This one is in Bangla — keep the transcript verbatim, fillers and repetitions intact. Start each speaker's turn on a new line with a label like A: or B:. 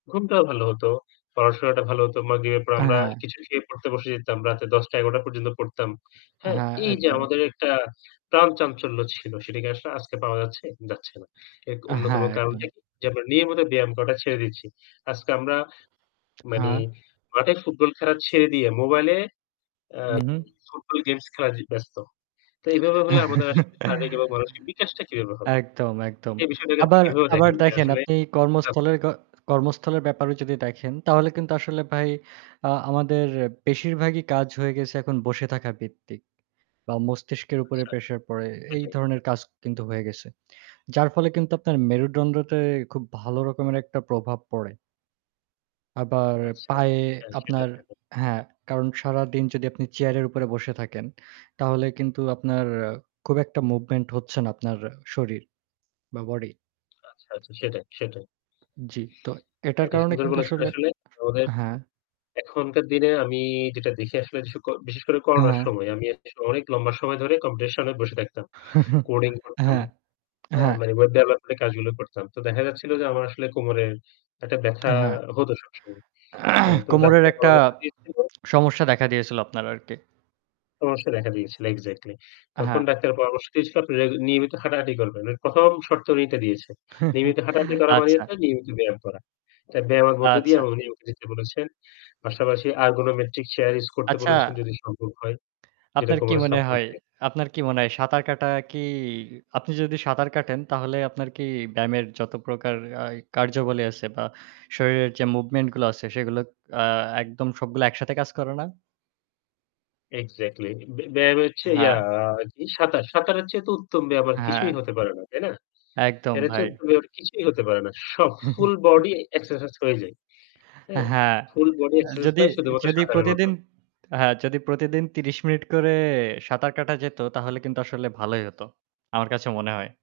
A: ঘুমটাও ভালো হত। পড়াশোনাটা ভালো হত। মাগরিবের পর
B: আ
A: আমরা
B: হ্যাঁ।
A: কিছু খেয়ে পড়তে বসে যেতাম। রাত দশটা, এগারোটা পর্যন্ত পড়তাম। হ্যাঁ?
B: হ্যাঁ,
A: এই যে
B: একদম।
A: আমাদের একটা প্রাণ চাঞ্চল্য ছিল সেটা কি আসলে আজকে পাওয়া যাচ্ছে? যাচ্ছে না। এর ক
B: আ
A: অন্যতম
B: হ্যাঁ একদম।
A: কারণটা কি? যে আমরা নিয়মিত ব্যায়াম করাটা ছেড়ে দিচ্ছি। আজকে আমরা মানে
B: হ্যাঁ।
A: মাঠে ফুটবল খেলা ছেড়ে দিয়ে মোবাইলে
B: হু, হু।
A: আ ফুটবল গেমস খেলা জি ব্যস্ত। তো এভাবে হলে আমাদের আসলে শারীরিক এবং মানসিক বিকাশটা কিভাবে হবে?
B: একদম, একদম।
A: এই বিষয়টাকে আপনি
B: আবার
A: কিভাবেও
B: আবার
A: দেখেন যে
B: দেখেন
A: আসলে
B: আপনি
A: জা
B: কর্মস্থল ক কর্মস্থলের ব্যাপারেও যদি দেখেন তাহলে কিন্তু আসলে ভাই আ আমাদের বেশিরভাগই কাজ হয়ে গেছে এখন বসে থাকা ভিত্তিক। বা মস্তিষ্কের উপরে
A: আচ্ছা
B: প্রেশার পড়ে। এই
A: সেটাই।
B: ধরনের কাজ কিন্তু হয়ে গেছে। যার ফলে কিন্তু আপনার মেরুডন্ডটে খুব ভালো রকমের একটা প্রভাব পড়ে। আবার
A: আচ্ছা,
B: পায়ে
A: হ্যাঁ সেটাই,
B: আপনার,
A: সেটাই।
B: হ্যাঁ, কারণ সারাদিন যদি আপনি চেয়ারের উপরে বসে থাকেন, তাহলে কিন্তু আপনার খুব একটা মুভমেন্ট হচ্ছে না আপনার শরীর বা বডি।
A: আচ্ছা, আচ্ছা সেটাই, সেটাই।
B: জ্বি। তো এটার
A: এটা
B: কারণে
A: সুন্দর
B: কিন্তু
A: বলে ছিল
B: আসলে
A: আসলে। আমাদের
B: হ্যাঁ।
A: এখনকার দিনে আমি যেটা দেখি আসলে যে স ক বিশেষ করে করোনার
B: হ্যাঁ।
A: সময়। আমি [unintelligible] অনেক লম্বা সময় ধরে কম্পিউটার এর সামনে বসে থাকতাম। কোডিং করতাম।
B: হ্যাঁ,
A: হ্যাঁ?
B: হ্যাঁ।
A: মানে ওয়েব ডেভেলপমেন্ট এর কাজগুলো করতাম। তো দেখা যাচ্ছিল যে আমার আসলে কোমরের একটা ব্যাথা
B: হ্যাঁ।
A: হতো সবসময় হ্যাঁ তো
B: কোমরের
A: ডাক্তার
B: একটা
A: পরামর্শ দিয়েছিল
B: সমস্যা দেখা দিয়েছিল আপনার আরকি।
A: সমস্যা দেখা দিয়েছিল এক্সাক্টলি।
B: আ
A: তখন
B: হ্যাঁ।
A: ডাক্তারের পরামর্শ দিয়েছিল আপনি রা নিয়মিত হাঁটাহাঁটি করবেন। এর প্রথম শর্ত উনি এটা দিয়েছেন। নিয়মিত হাঁটাহাঁটি করা মানে
B: আচ্ছা।
A: হচ্ছে নিয়মিত ব্যায়াম করা। এ ব্যায়ামের মধ্যে দিয়ে
B: আচ্ছা।
A: আমাকে নিয়মিত দিতে বলেছেন। পাশাপাশি আর্গনোমেট্রিক চেয়ার ইউস করতে
B: আচ্ছা।
A: বলেছেন যদি সম্ভব হয়। যেটা
B: আপনার কি
A: কোমরে
B: মনে
A: সাপোর্ট
B: হয়?
A: দেয়।
B: আপনার কি মনে হয়? সাঁতার কাটা কি আপনি যদি সাঁতার কাটেন তাহলে আপনার কি ব্যায়ামের যত প্রকার আ কার্যাবলী আছে বা শরীরের যে মুভমেন্ট গুলো আছে সেগুলো আ একদম সবগুলো একসাথে কাজ করে না?
A: এক্সাক্টলি বে ব্যায়াম এচ্ছে ইয়া
B: হ্যাঁ।
A: কি সাঁতার। সাঁতারের চেয়ে তো উত্তম ব্যায়াম আর
B: হ্যাঁ।
A: কিছুই হতে পারে না। তাই না?
B: একদম
A: এর চেয়ে
B: ভাই।
A: উত্তম ব্যায়াম কিছুই হতে পারে না। সব ফুল বডি এক্সারসাইজ হয়ে যায়। হ্যাঁ?
B: হ্যাঁ।
A: ফুল বডি
B: আ
A: এক্সারসাইজ
B: যদি
A: হয় শুধুমাত্র
B: যদি
A: সাঁতারের
B: প্রতিদিন
A: মাধ্যমে।
B: হ্যাঁ যদি প্রতিদিন তিরিশ মিনিট করে সাঁতার কাটা যেত তাহলে কিন্তু আসলে ভালোই হত। আমার কাছে মনে হয়।